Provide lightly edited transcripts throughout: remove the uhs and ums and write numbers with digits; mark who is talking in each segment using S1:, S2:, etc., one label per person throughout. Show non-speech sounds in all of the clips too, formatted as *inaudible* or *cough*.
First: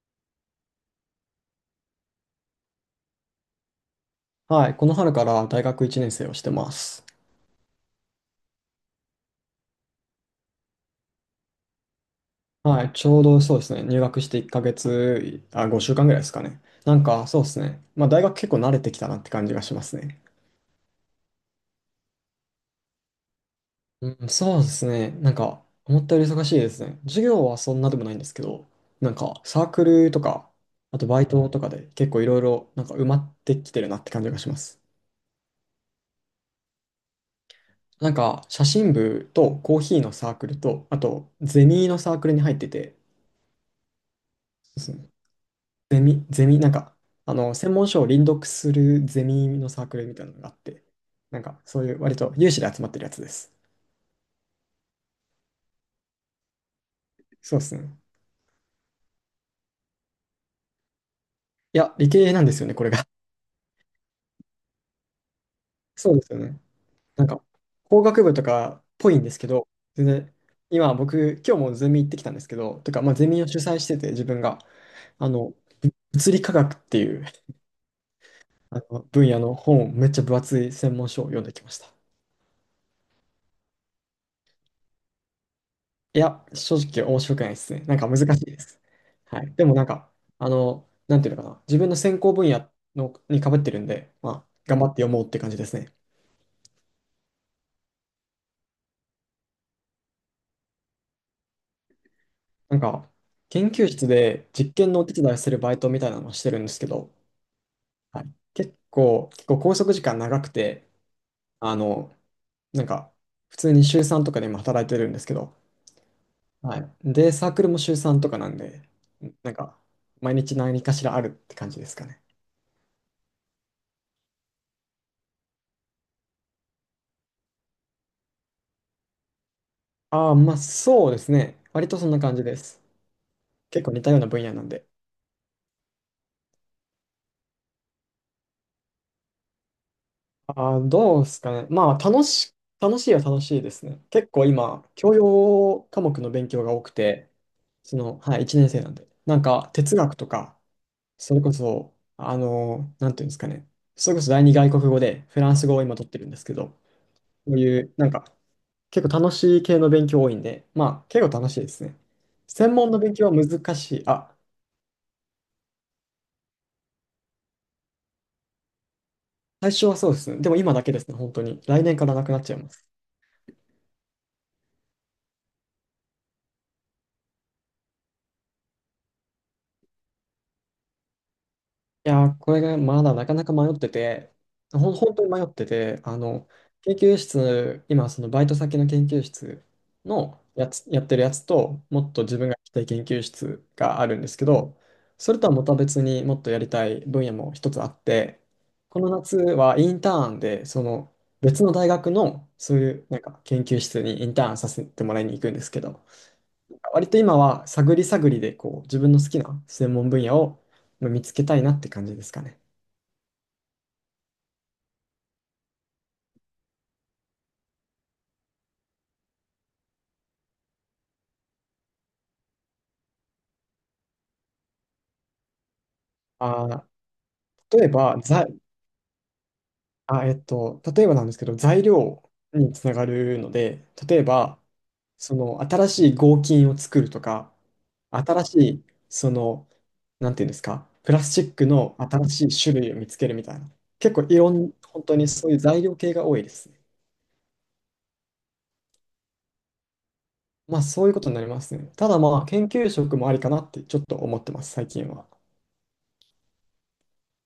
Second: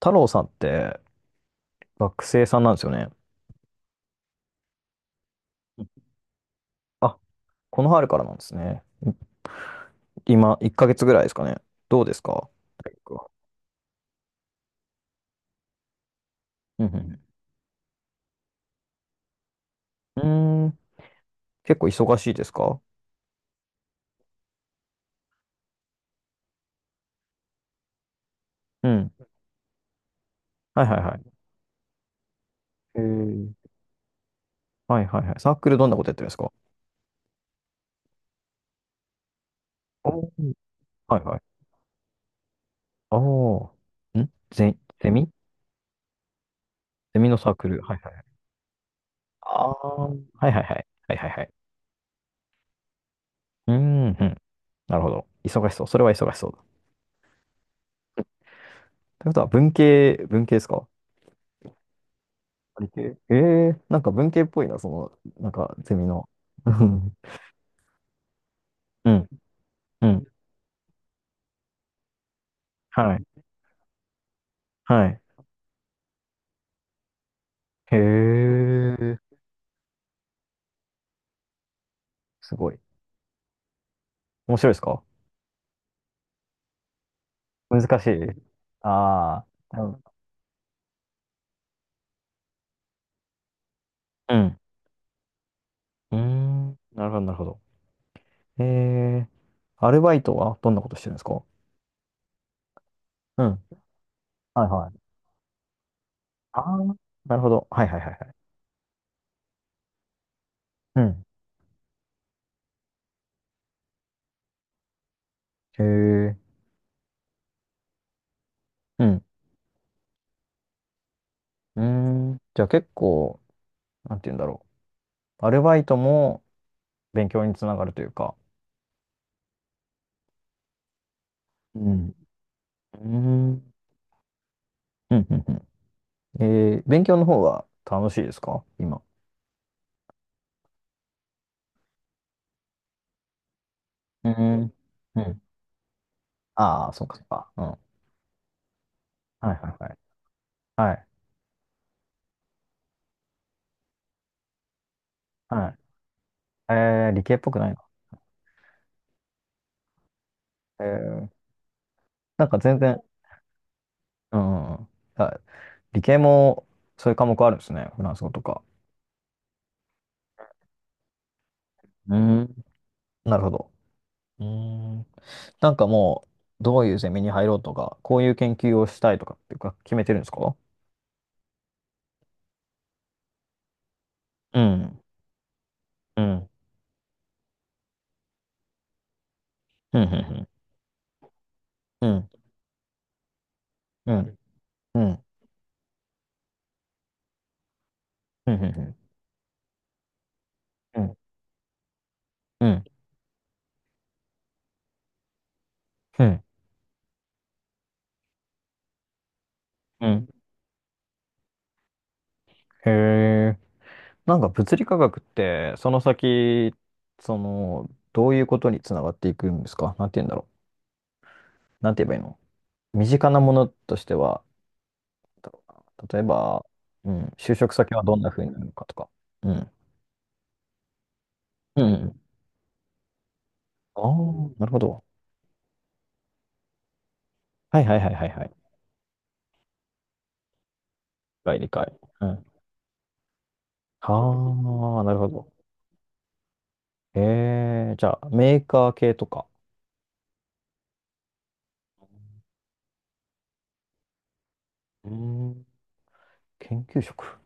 S1: 太郎さんって学生さんなんですよね。
S2: はい、この春から大
S1: う
S2: 学
S1: ん。
S2: 1年生をしてます。
S1: あ、この春からなんですね。今、1ヶ月ぐらいですかね。どうですか？
S2: はい、
S1: 結
S2: ちょう
S1: 構。
S2: どそうですね、入学して1ヶ月、あ、5週間ぐらいですかね。
S1: う
S2: なん
S1: ん
S2: かそうですね、まあ大学結構慣れてきたなって感じがします
S1: う
S2: ね。
S1: ん。うーん。結構忙しいですか？
S2: うん、そうですね、なんか思ったより忙しいですね。授業はそんなでもないんですけど、
S1: う
S2: な
S1: ん。
S2: んかサークルとか、
S1: はいは
S2: あ
S1: い
S2: と
S1: は
S2: バイ
S1: い。
S2: トとかで結構いろいろなんか
S1: え
S2: 埋まっ
S1: ー、
S2: てきてるなって感じがします。
S1: はいはいはい。サークルどんなことやってるんですか？
S2: なんか写真部とコーヒーの
S1: お
S2: サーク
S1: ー。
S2: ルと、あ
S1: はい
S2: と
S1: はい。
S2: ゼミのサークルに入ってて、
S1: おー。んゼ、ゼミ
S2: ゼミ、なんか、
S1: ゼミのサーク
S2: 専
S1: ル。
S2: 門
S1: はい
S2: 書を
S1: はい
S2: 輪
S1: はい。
S2: 読するゼミの
S1: あ
S2: サークル
S1: あ。は
S2: みた
S1: い
S2: いなの
S1: は
S2: があ
S1: い
S2: っ
S1: は
S2: て、
S1: い。はいはい
S2: な
S1: は
S2: ん
S1: い。
S2: か、そういう、割と有志で集まってるやつです。
S1: うーん、うん。なるほど。忙しそう。それは忙しそうだ。
S2: そうですね。
S1: ということは、文系、文系ですか？
S2: いや、理系なんですよね、こ
S1: 理
S2: れが。*laughs*
S1: 系。なんか文系っぽいな、なんかゼミ
S2: そうで
S1: の。
S2: すよね。
S1: うん、
S2: なんか、工学部とかっ
S1: う
S2: ぽいん
S1: ん、
S2: ですけど、全
S1: うん。
S2: 然、今日もゼミ行ってきたんですけど、とか、まあ、
S1: は
S2: ゼミ
S1: い、
S2: を主催してて、自分が、
S1: はい。
S2: あの、物理科学っていう
S1: へ
S2: あの
S1: え、
S2: 分野の本をめっちゃ分厚い専門書を読んできました。
S1: すごい。面白いですか？
S2: いや、正直面白くないですね。なん
S1: 難し
S2: か難
S1: い。
S2: しいです。は
S1: あ
S2: い。でも
S1: あ、
S2: なん
S1: うん。
S2: か、なんていうのかな。自分の専攻分野のにかぶってるんで、ま
S1: う
S2: あ、
S1: ん。
S2: 頑張って読もうって感じですね。
S1: うーん、なるほど、なるほど。ええ、アルバイトはどんなことしてるんですか？
S2: なんか、
S1: うん。
S2: 研究室で
S1: はい
S2: 実
S1: は
S2: 験
S1: い。
S2: のお手伝いをするバイトみたいなのをしてる
S1: あ
S2: んですけ
S1: あ、
S2: ど、
S1: なるほど。はいはいはいは
S2: は
S1: い。
S2: い。結構拘束時間長くて、
S1: うん。
S2: あの、なんか、普通に週3とかで今働いてるんですけど、
S1: へえ、
S2: はい。で、サークルも週3とかなんで、
S1: うん。
S2: なんか、毎日何かしらあるって感じ
S1: うー
S2: ですかね。
S1: ん。じゃあ結構、なんて言うんだろう。アルバイトも勉強につながるというか。
S2: ああ、まあそうですね。
S1: う
S2: 割とそ
S1: ん。
S2: ん
S1: う
S2: な感じです。
S1: ーん。
S2: 結構似たような分野なんで。
S1: うんうんうん。ええ、勉強の方は楽しいですか？今。
S2: ああ、どうですかね。楽しいは楽しいですね。
S1: う
S2: 結構
S1: ん。
S2: 今、教
S1: うん。
S2: 養科目の勉強が多
S1: あ
S2: く
S1: あ、そうかそう
S2: て、
S1: か。うん。は
S2: はい、1年生なんで。なん
S1: いはいは
S2: か
S1: い
S2: 哲学とか、
S1: はい
S2: それこそ、なんていうんですかね。それこそ第二外国語でフランス
S1: は
S2: 語を今取ってるんですけど、
S1: い。
S2: こ
S1: ええ、理系っぽく
S2: う
S1: ないの？
S2: いう、なんか結構楽しい系の勉強多いんで、まあ結
S1: え
S2: 構
S1: え、
S2: 楽しいですね。
S1: なんか
S2: 専
S1: 全
S2: 門の
S1: 然。
S2: 勉強は難しい。あ、
S1: うんうん。あ、理系もそういう科目あるんですね。フランス語とか。
S2: 最初はそうですね。でも今だけですね、本当に。来年から
S1: う
S2: なくなっちゃい
S1: ん。
S2: ます。
S1: なるほど。うん。なんかもう、どういうゼミに入ろうとかこういう研究をしたいとかっていうか決めてるんですか？
S2: いやー、これがまだなかなか迷ってて、
S1: うん
S2: 本当に迷ってて、
S1: うん
S2: 研究室、今、そのバイト先の研究室
S1: うんう
S2: の
S1: ん
S2: やつ、やってるやつと、も
S1: う
S2: っと
S1: ん
S2: 自分が行きたい研究室があ
S1: う
S2: るんで
S1: ん
S2: すけど、
S1: うんうん
S2: それとはまた別にもっとやりたい分野も一つあって、
S1: うんうん
S2: この夏はインターンで、その別の大学のそう
S1: う
S2: いうなんか研究室にインターンさせてもらいに行くんですけど、
S1: ん
S2: 割と今は探り探りでこう自分の好きな専
S1: う
S2: 門分
S1: ん。
S2: 野をまあ見つけたいなって感じですかね。
S1: へえ、なんか物理科学って、その先、その、どういうことにつながっていくんですか？なんて言うんだろう。なんて言えばいいの？身近なものとしては、た例えば、
S2: あ
S1: うん、就職
S2: ー、例え
S1: 先はど
S2: ば、
S1: んな風
S2: ざ、
S1: になるのかとか。うん。
S2: あ、えっと、例えばなんですけど、
S1: う
S2: 材
S1: ん。うん。
S2: 料につながるので、
S1: ああ
S2: 例え
S1: ー、
S2: ば、
S1: なるほど。
S2: その新しい合金を作るとか、
S1: はいはいはいはいは
S2: 新
S1: い。
S2: し
S1: 理
S2: い、その、なんていうんですか、プラスチッ
S1: 解。
S2: ク
S1: 理
S2: の
S1: 解。う
S2: 新し
S1: ん。
S2: い種類を見つけるみたいな、
S1: あ
S2: 結構いろん、本
S1: あ、な
S2: 当
S1: る
S2: に
S1: ほ
S2: そ
S1: ど。
S2: ういう材料系が多いですね。
S1: へえ、じゃあ、メーカー系とか。
S2: まあそういうことになりますね。ただまあ研究職もありかなってちょっと思ってます、最近
S1: う
S2: は。
S1: ん。研究職。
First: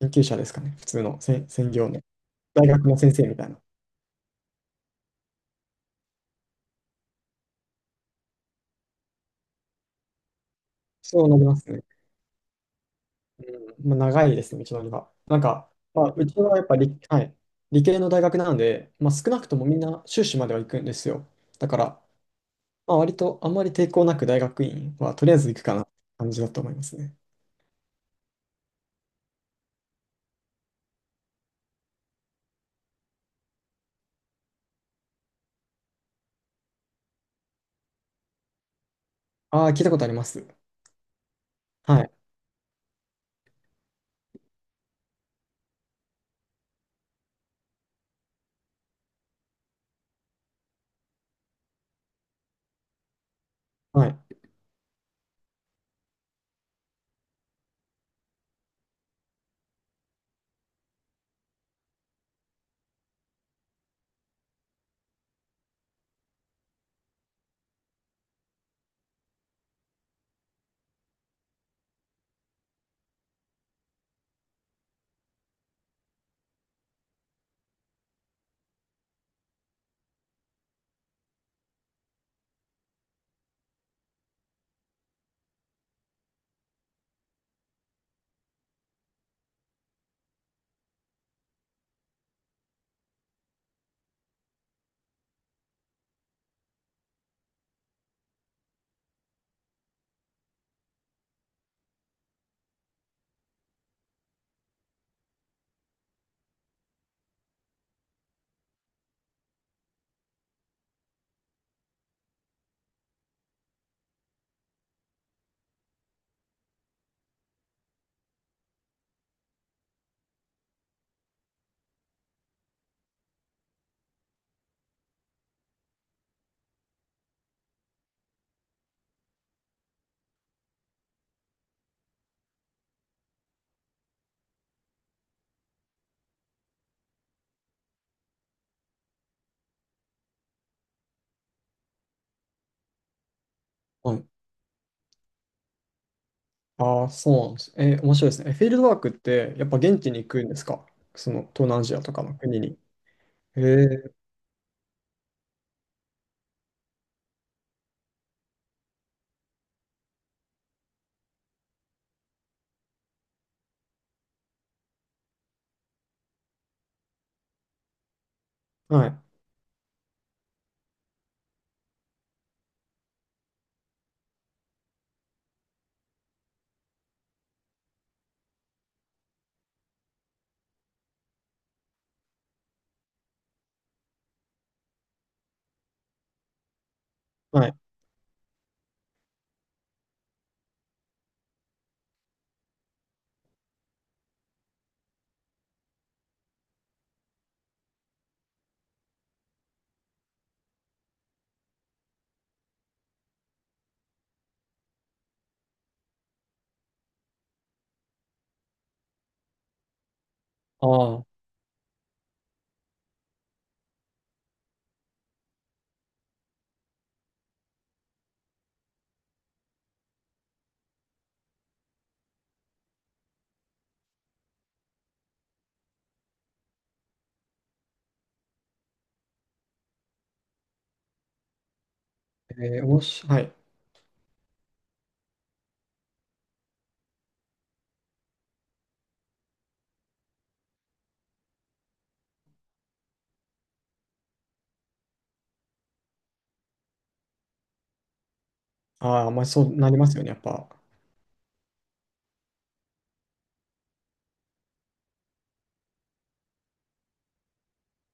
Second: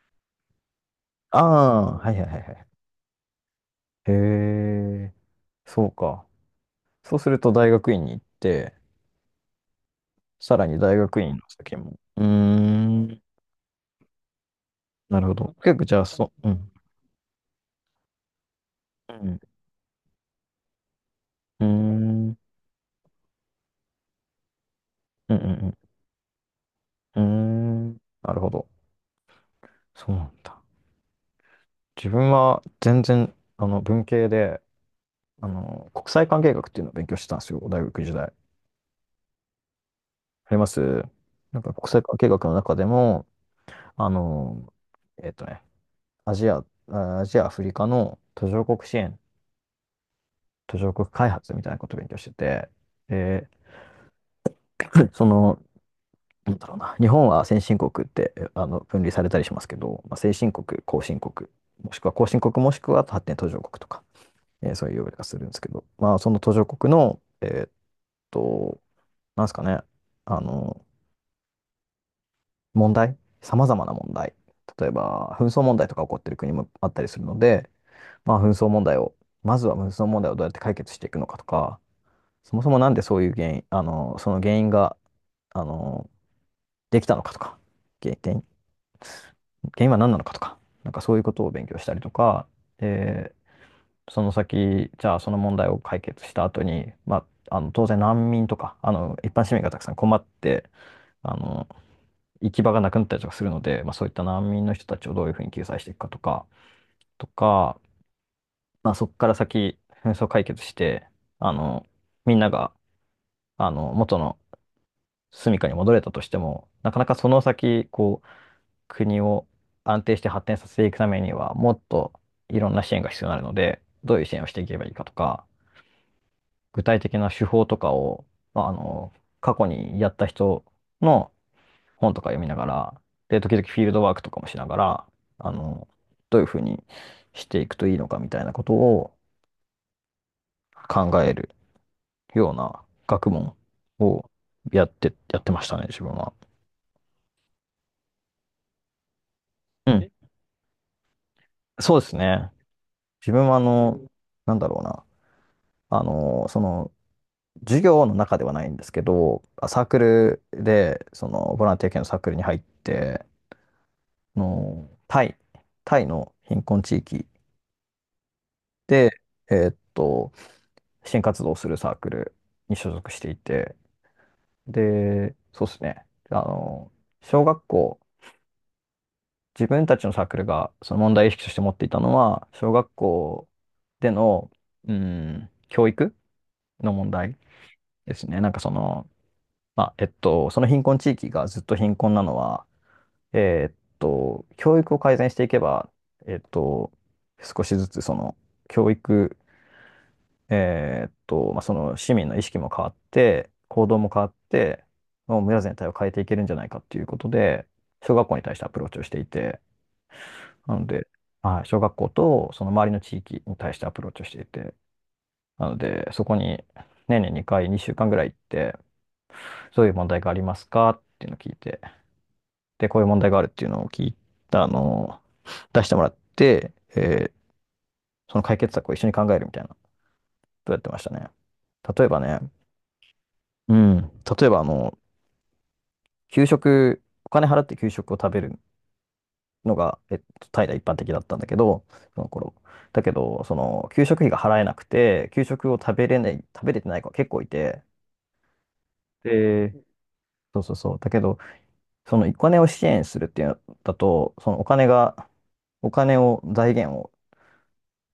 S2: 研究者ですかね。普通の
S1: あ
S2: 専、専業
S1: あ、
S2: の。
S1: はいはいはいはい。
S2: 大学の先生みたいな。
S1: へえ、そうか。そうすると大学院に行って、さらに大学
S2: そう
S1: 院
S2: な
S1: の
S2: ります
S1: 先
S2: ね。
S1: も。うーん、
S2: うん。まあ、長いですね、道のりは。
S1: なるほ
S2: なん
S1: ど。
S2: か、
S1: 結構じゃあ、
S2: まあ、う
S1: そ
S2: ち
S1: う、う
S2: はやっ
S1: ん。
S2: ぱり、はい、理系の大学なので、ま
S1: う
S2: あ、少
S1: ん。
S2: なくともみんな修士までは行くんですよ。
S1: うー
S2: だから、
S1: ん。うん
S2: まあ、割とあんまり抵抗なく大学院はとり
S1: う
S2: あえず行くか
S1: ん
S2: なって感じだと思いますね。
S1: うん。うーん。なるほど。そうなんだ。自分は全然、文系で、国際関係学っていうのを勉強してたんですよ、大学時代。
S2: ああ、聞いたことあります。
S1: あります。なんか国
S2: は
S1: 際
S2: い。
S1: 関係学の中でも、あの、えっとね、アジア、アジア、アフリカの途上国支援、途上国開発みたいなことを勉強してて、で
S2: はい。
S1: *laughs* *clears throat* その、なんだろうな、日本は先進国って分類されたりしますけど、まあ、先進国、後進国、もしくは後進国、もしくは発展途上国とか、そういう呼び方するんですけど、まあ、その途上国の、と、なんですかね、あの、問題、さまざまな問題、例えば紛争問題とか起こってる国もあったりするので、まあ、紛争問題を、まずは紛争問題をどうやって解決していくのかとか、そもそもなんでそういう原因、その原因が、あの、できたのかとか、原原原因は何なのかとか、なんかそういうことを勉強したりとか、で、その先、じゃあその問題を解決した後に、まあ、当然難民とか、一般市民がたくさん困って、あの行き場がなくなったりとかするので、まあ、そういった難民の人たちをどういうふうに救済していくかとか、とか、まあ、そこから先、紛争解決して、あのみんなが元の住処に戻れたとしても、なかなかその先、こう、国を安定して発展させていくためには、もっといろんな支援が必要になるので、どういう支援をしていけばいいかとか、具体的な手法とかを、まあ、過去にやった人の本とか読みながら、で、時々フィールドワークとかもしながら、あの、どういうふうにしていくといいのかみたいなことを考えるような学問
S2: はい。
S1: をやって、やってましたね、自分は。
S2: ああ、そうなんです。面白いですね。フィールドワークって、やっぱ
S1: う
S2: 現
S1: ん。
S2: 地に行くんですか？その東南アジ
S1: そう
S2: ア
S1: で
S2: と
S1: す
S2: かの
S1: ね。
S2: 国に。
S1: 自分は、
S2: へえ。
S1: なんだろうな。あの、その、授業の中ではないんですけど、サークルで、ボランティア系のサークルに入って、あの、タイ、タイの貧困地域
S2: は
S1: で、
S2: い。
S1: えーっと、支援活動をするサークルに所属していて、で、そうですね、小学校、自分たちのサークルが、その問題意識として持っていたのは、小学校での、うん、教育の問題
S2: はい。
S1: ですね。なんかその、まあ、その貧困地域がずっと貧困なのは、教育を改善していけば、えーっと、少しずつその教育、まあ、その市民の意識も変わって、行動も変わって、もう村全体を変えていけるんじゃないかっていうことで、小学校に対してアプローチをしていて、なの
S2: あ
S1: で、
S2: あ。
S1: はい、小学校とその周りの地域に対してアプローチをしていて、なので、そこに年に2回、2週間ぐらい行って、そういう問題がありますかっていうのを聞いて、で、こういう問題があるっていうのを聞いた、出してもらって、その解決策を一緒に考えるみたいなことやってましたね。例えばね、
S2: はい。
S1: うん、例えば給食、お金払って給食を食べるのが、タイでは一般的だったんだけど、その頃。だけど、給食費が払えなくて、給食を食べれない、食べれてない子が結構いて、
S2: ああ、まあ、そ
S1: で、
S2: うなりますよね、やっ
S1: そう
S2: ぱ。
S1: そうそう。だけど、そのお金を支援するっていうのだと、そのお金が、お金を、財源を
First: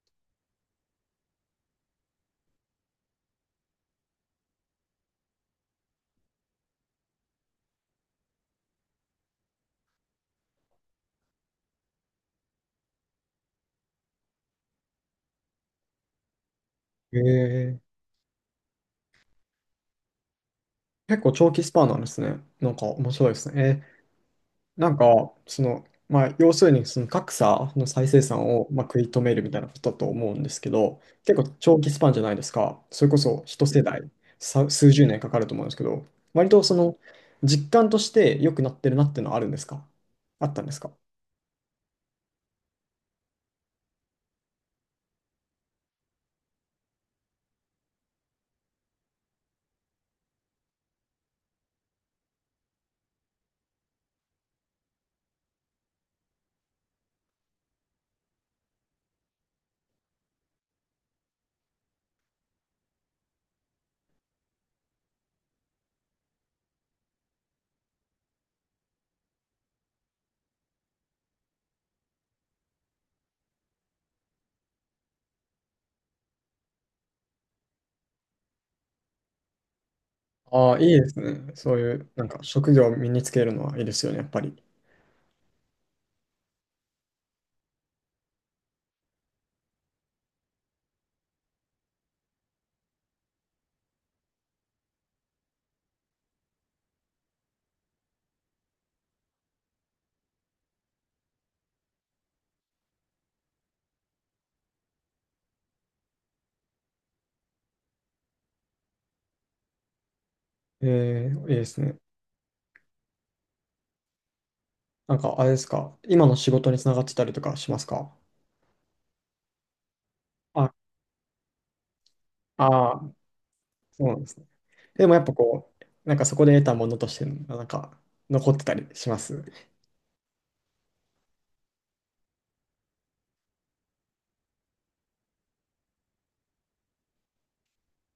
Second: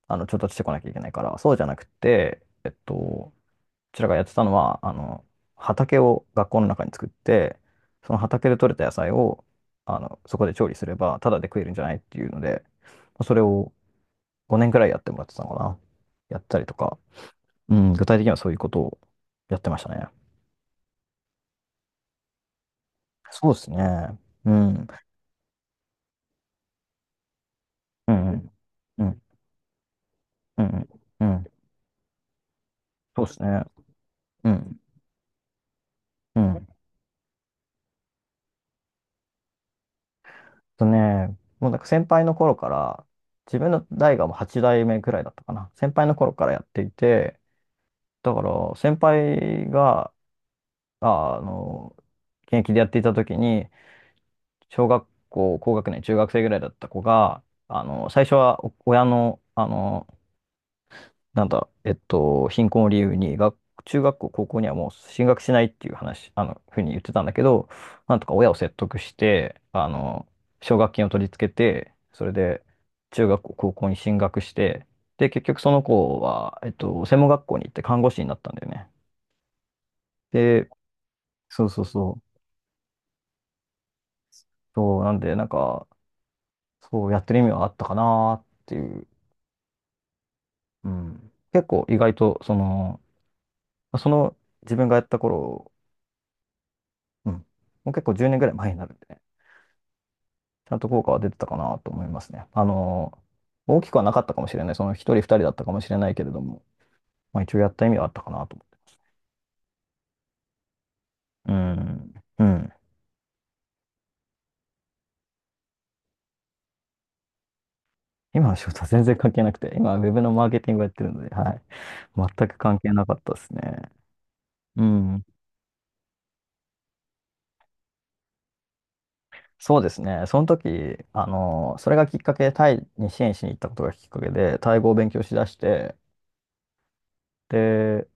S1: 調達してこなきゃいけないから、そうじゃなくて、こちらがやってたのは、畑を学校の中に作って、その畑で採れた野菜を、そこで調理すれば、ただで食えるんじゃないっていうので、それを5年くらいやってもらってたのかな。やったりとか、
S2: え
S1: うん、
S2: ー、
S1: 具体的にはそういうことをやってましたね。
S2: 結構長期スパンなんですね。なんか面白いで
S1: そ
S2: す
S1: うで
S2: ね。
S1: すね。うん。
S2: なんか、まあ、要するに、その格差の再
S1: う
S2: 生
S1: んう
S2: 産
S1: ん。
S2: を、まあ、食
S1: う
S2: い止
S1: ん。
S2: めるみたいなことだと思うんです
S1: う
S2: け
S1: ん。
S2: ど、
S1: う
S2: 結
S1: ん。
S2: 構長期スパンじゃないですか。それこ
S1: そうです
S2: そ
S1: ね。
S2: 一世代、
S1: うん。
S2: 数十年かかると思うんですけど、
S1: う
S2: 割と
S1: ん。
S2: 実感として良くなってるなっていうのはあるんですか？あったんです
S1: と
S2: か？
S1: ね、もうなんか先輩の頃から、自分の代がもう8代目くらいだったかな。先輩の頃からやっていて、だから先輩が、あ、あの、現役でやっていた時に、小学校、高学年、中学生ぐらいだった子が、最初はお親の、なんだ、貧困を理由に中学校、高校にはもう進学しないっていう話、ふうに言ってたんだけど、なんとか親を説得して、奨学金を取り付けて、それで中学校、高校に進学して、で、結局その子は、専門学校に行って看護師になったんだよね。で、
S2: ああー、いいですね。
S1: そう
S2: そう
S1: そう
S2: いう、
S1: そ
S2: なん
S1: う。
S2: か、職業を身につけるのはいいですよね、やっぱり。
S1: そう、なんで、なんか、そうやってる意味はあったかなっていう。うん。結構意外と、その自分がやった頃、うん、もう結構10年ぐらい前になるんでね、ちゃんと効果は出てたかなと思いますね。大きくはなかったかもしれない。その一人二人だったかもしれないけれども、まあ一応やった意味はあったかなと思って。う
S2: いいですね。
S1: ん。うん。
S2: なんか、あれですか。今の仕事につながってたりとかしますか？
S1: 今の仕事は全然関係なくて、今はウェブのマーケテ
S2: あ、
S1: ィングをやってるので、はい。全く関係
S2: ああ、
S1: なかったですね。
S2: そうなんですね。
S1: う
S2: でもやっ
S1: ん。
S2: ぱこう、なんかそこで得たものとして、なんか、残ってたりします。
S1: そうですね。その時、それがきっかけでタイに支援しに行ったことがきっかけで、タイ語を勉強しだして、で、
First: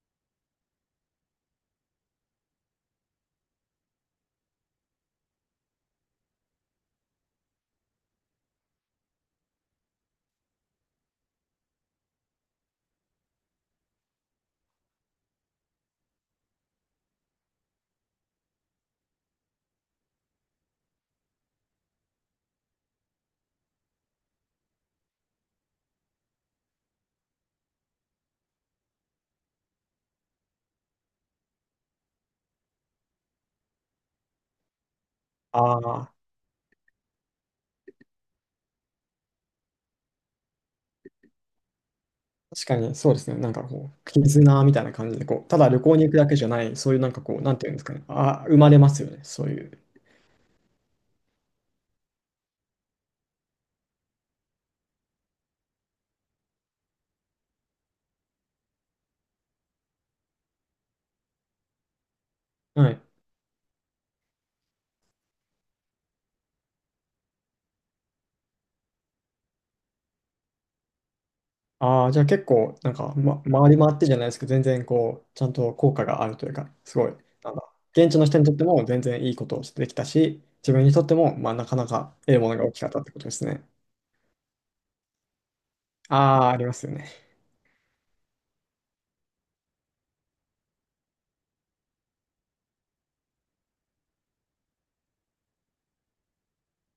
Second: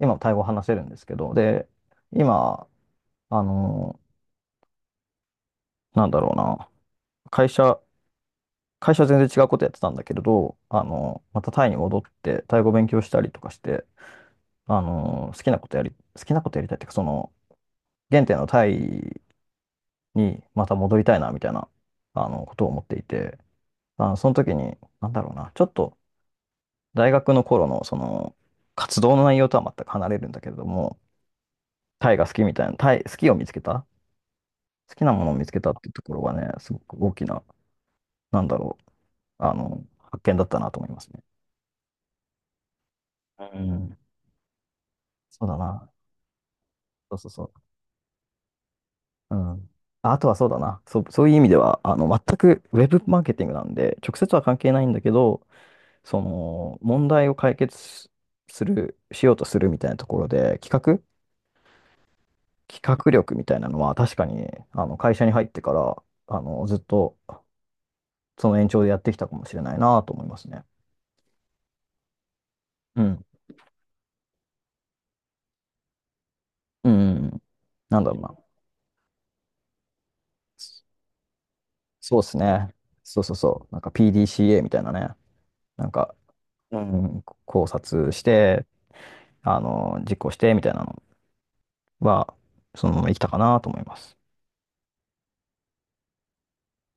S1: 今もタイ語を話せるんですけど、で、今、あの、なんだろうな、会社、会社は全然違うことやってたんだけれど、またタイに戻って、タイ語勉強したりとかして、あの、好きなことやり、好きなことやりたいっていうか、その、原点のタイにまた戻りたいな、みたいな、ことを思っていて、その時に、なんだろうな、ちょっと大学の頃の、その、活動の内容とは全く離れるんだけれども、タイが好きみたいな、タイ、好きを見つけた、好きなものを見つけたっ
S2: あ
S1: ていうとこ
S2: あ、
S1: ろがね、すごく大きな、なんだろう、発見だったなと思いますね。
S2: 確かにそうですね。
S1: う
S2: なんかこ
S1: ん、
S2: う、絆みたいな感じで、こ
S1: そう
S2: う、
S1: だ
S2: ただ旅
S1: な。
S2: 行に行くだけじゃない、そういうなん
S1: そう
S2: か
S1: そう
S2: こう、
S1: そ
S2: なん
S1: う。
S2: ていうんですかね。あ、生まれますよね。
S1: う
S2: そうい
S1: ん。
S2: う。
S1: あとはそうだな。そう、そういう意味では、全くウェブマーケティングなんで、直接は関係ないんだけど、その、問題を解決ししようとするみたいなところで、企
S2: はい。
S1: 画力みたいなのは、確かに、会社に入ってから、ずっと、その延長でやってきたかもしれないなと思いますね。
S2: ああ、じゃあ結構、なん
S1: う
S2: か、
S1: ん。
S2: ま、回り回ってじゃないですけど、全然こう、ちゃんと効果があるというか、
S1: う
S2: すごい、
S1: ん。
S2: なんだ、
S1: なん
S2: 現
S1: だ
S2: 地
S1: ろう
S2: の
S1: な。
S2: 人にとっても全然いいことをできたし、自分にとっても、まあ、なかなか
S1: そうで
S2: 得
S1: す
S2: るものが大
S1: ね。
S2: きかったってこ
S1: そう
S2: とで
S1: そう
S2: すね。
S1: そう。なんか PDCA みたたいなね。なんか、
S2: ああ、ありま
S1: う
S2: すよね。
S1: ん、考察して、実行してみたいなのは、そのまま生きたかなと思います。